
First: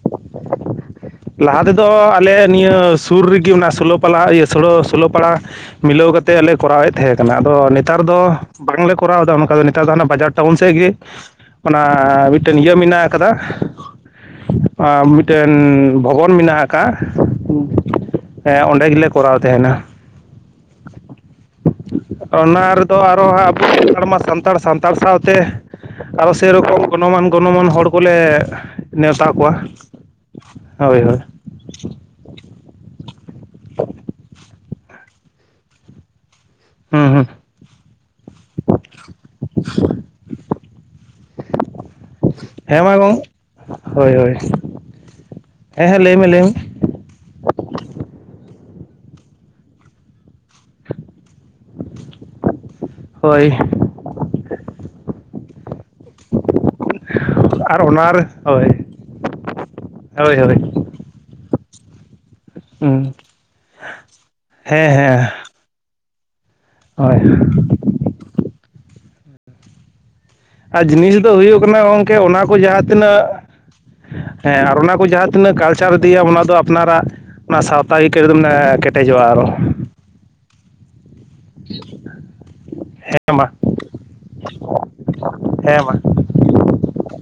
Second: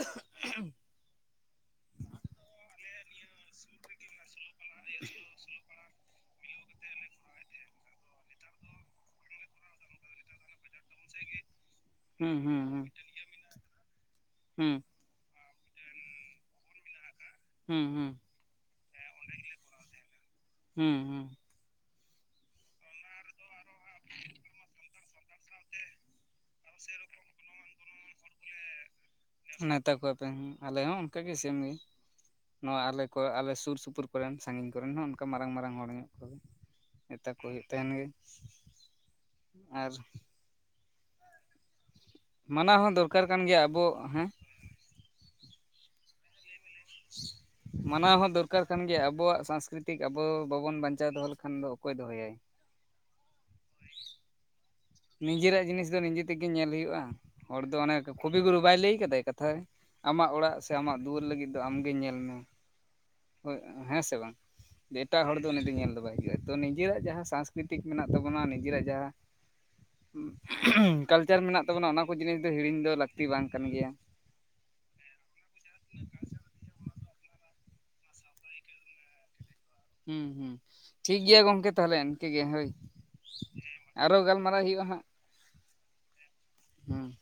[unintelligible] ᱞᱟᱦᱟ ᱛᱮᱫᱚ ᱟᱞᱮ ᱱᱤᱭᱟᱹ ᱥᱩᱨ ᱨᱮᱜᱮ ᱚᱱᱟ ᱥᱳᱞᱳ ᱯᱟᱲᱟ ᱥᱳᱲᱟᱹ ᱥᱳᱞᱳ ᱯᱟᱲᱟ ᱢᱤᱞᱟᱹᱣ ᱠᱟᱛᱮᱫ ᱞᱮ ᱠᱚᱨᱟᱣᱮᱫ ᱛᱟᱦᱮ ᱠᱟᱱᱟ᱾ ᱟᱫᱚ ᱱᱮᱛᱟᱨ ᱫᱚ ᱵᱟᱝᱞᱮ ᱠᱚᱨᱟᱣ ᱮᱫᱟ ᱚᱱᱠᱟ ᱫᱚ ᱾ ᱱᱮᱛᱟᱨ ᱫᱚ ᱦᱟᱱᱟ ᱵᱟᱡᱟᱨ ᱴᱟᱣᱩᱱ ᱥᱮᱫ ᱜᱮ ᱚᱱᱟ ᱦᱩᱸ ᱢᱤᱫᱴᱮᱱ ᱦᱩᱸ ᱤᱭᱟᱹ ᱦᱩᱸ ᱢᱮᱱᱟᱜ ᱟᱠᱟᱫᱟ ᱦᱩᱸ ᱾ ᱢᱤᱫᱴᱮᱱ ᱵᱷᱚᱵᱚᱱ ᱢᱮᱱᱟᱜ ᱟᱠᱟᱜ-ᱟ ᱦᱩᱸ ᱦᱩᱸ ᱦᱮᱸ ᱚᱸᱰᱮ ᱜᱮᱞᱮ ᱠᱚᱨᱟᱣ ᱛᱟᱦᱮᱱᱟ ᱦᱩᱸ ᱦᱩᱸ ᱾ ᱚᱱᱟ ᱨᱮᱫᱚ ᱟᱨᱚ ᱦᱟᱸᱜ ᱟᱵᱚ ᱥᱟᱱᱛᱟᱲ ᱢᱟ ᱥᱟᱱᱛᱟᱲ ᱥᱟᱱᱛᱟᱲ ᱥᱟᱶᱛᱮ ᱟᱨᱚ ᱥᱮᱨᱚᱠᱚᱢ ᱜᱚᱱᱚ ᱢᱟᱱ ᱜᱚᱱᱚ ᱢᱟᱱ ᱦᱚᱲ ᱠᱚᱞᱮ ᱱᱮᱣᱛᱟ ᱠᱚᱣᱟ ᱾ ᱢᱮᱣᱛᱟ ᱠᱚᱣᱟᱯᱮ, ᱟᱞᱮ ᱦᱚᱸ ᱚᱱᱠᱟᱜ ᱜᱮ ᱥᱮᱢ ᱜᱮ ᱾ ᱱᱚᱣᱟ ᱟᱞᱮ ᱠᱚ ᱟᱞᱮ ᱥᱩᱨ ᱥᱩᱯᱩᱨ ᱠᱚᱨᱮᱱ ᱥᱟᱸᱜᱤᱧ ᱠᱚᱨᱮᱱ ᱦᱚᱸ ᱚᱱᱠᱟ ᱢᱟᱨᱟᱝ ᱢᱟᱨᱟᱝ ᱦᱚᱲ ᱧᱚᱜ ᱠᱚᱜᱮ᱾ ᱦᱩᱸ ᱦᱩᱸ ᱱᱮᱣᱛᱟ ᱠᱚ ᱦᱩᱭᱩᱜ ᱛᱟᱦᱮᱱ ᱜᱮ᱾ ᱟᱨ ᱢᱟᱱᱟᱣ ᱦᱮᱸ ᱢᱟ ᱦᱚᱸ ᱜᱚᱝ ᱫᱚᱨᱠᱟᱨ ᱠᱟᱱ ᱜᱮᱭᱟ ᱟᱵᱚ ᱦᱳᱭ ᱦᱮᱸ ᱦᱳᱭ ᱾ ᱦᱮᱸ ᱦᱮᱸ ᱞᱟᱹᱭ ᱢᱮ ᱞᱟᱹᱭ ᱢᱮ ᱾ ᱢᱟᱱᱟᱣ ᱦᱚᱸ ᱫᱚᱨᱠᱟᱨ ᱠᱟᱱ ᱜᱮᱭᱟ ᱟᱵᱚᱣᱟᱜ ᱥᱟᱥᱠᱨᱤᱛᱤᱠ ᱟᱵᱚ ᱵᱟᱵᱚᱱ ᱵᱟᱧᱪᱟᱣ ᱫᱚᱦᱚ ᱞᱮᱠᱷᱟᱱ ᱫᱚ ᱚᱠᱚᱭ ᱫᱚᱦᱚᱭᱟᱭ ᱾ ᱦᱳᱭ ᱾ [unintelligible] ᱱᱤᱡᱮᱨᱟᱜ ᱡᱤᱱᱤᱥ ᱫᱚ ᱱᱤᱡᱮ ᱛᱮᱜᱮ ᱧᱮᱞ ᱦᱩᱭᱩᱜ-ᱟ ᱦᱚᱲ ᱫᱚ ᱟᱨ ᱚᱱᱮ ᱚᱱᱟᱨᱮ ᱠᱩᱵᱤᱜᱩᱨᱩ ᱦᱳᱭ ᱵᱟᱭ ᱞᱟᱹᱭ ᱠᱟᱫᱟᱭ ᱠᱟᱛᱷᱟ ᱨᱮ ᱟᱢᱟᱜ ᱦᱳᱭ ᱚᱲᱟᱜ ᱦᱳᱭ ᱥᱮ ᱟᱢᱟᱜ ᱫᱩᱣᱟᱹᱨ ᱞᱟᱹᱜᱤᱫ ᱫᱚ ᱟᱢ ᱜᱮ ᱧᱮᱞ ᱢᱮ ᱦᱩᱸ ᱦᱮᱸ ᱥᱮ ᱵᱟᱝ ᱦᱮᱸ ᱮᱴᱟᱜ ᱦᱮᱸ ᱦᱚᱲ ᱫᱚ ᱩᱱᱤ ᱫᱚ ᱧᱮᱞ ᱫᱚ ᱵᱟᱭ ᱦᱮᱡᱩᱜ ᱟᱭ ᱛᱚ ᱱᱤᱡᱮᱨᱟᱜ ᱦᱳᱭ ᱡᱟᱦᱟᱸ ᱥᱟᱥᱠᱨᱤᱛᱤᱠ ᱢᱮᱱᱟᱜ ᱛᱟᱵᱚᱱᱟ ᱱᱤᱡᱮᱨᱟᱜ ᱡᱟᱦᱟᱸ ᱟᱨ ᱡᱤᱱᱤᱥ ᱫᱚ ᱠᱟᱞᱪᱟᱨ ᱦᱩᱭᱩᱜ ᱢᱮᱱᱟᱜ ᱠᱟᱱᱟ ᱛᱟᱵᱚᱱᱟ ᱜᱚᱢᱠᱮ ᱡᱤᱱᱤᱥ ᱚᱱᱟ ᱫᱚ ᱠᱚ ᱦᱤᱲᱤᱧ ᱡᱟᱦᱟᱸ ᱫᱚ ᱞᱟᱹᱠᱛᱤ ᱛᱤᱱᱟᱹᱜ ᱵᱟᱝ ᱠᱟᱱ ᱜᱮᱭᱟ ᱦᱮᱸ ᱟᱨ ᱚᱱᱟ ᱠᱚ ᱡᱟᱦᱟᱸ ᱛᱤᱱᱟᱹᱜ ᱠᱟᱞᱪᱟᱨ ᱤᱫᱤᱭᱟᱢ ᱚᱱᱟ ᱫᱚ ᱟᱯᱱᱟᱨᱟᱜ ᱚᱱᱟ ᱥᱟᱶᱛᱟ ᱜᱮ [inaudible] ᱫᱚ ᱢᱟᱱᱮ ᱠᱮᱴᱮᱡᱚᱜ-ᱟ ᱟᱨᱦᱚ ᱾ ᱦᱩᱸ ᱦᱩᱸ ᱴᱷᱤᱠ ᱜᱮᱭᱟ ᱜᱚᱝᱠᱮ ᱛᱟᱦᱞᱮ ᱤᱱᱠᱟᱹ ᱜᱮ ᱦᱳᱭ ᱦᱮᱸ ᱢᱟ ᱾ ᱟᱨᱚ ᱜᱟᱞᱢᱟᱨᱟᱣ ᱦᱩᱭᱩᱜ-ᱟ ᱦᱟᱸᱜ, ᱦᱮᱸ ᱢᱟ ᱦᱩᱸ ᱾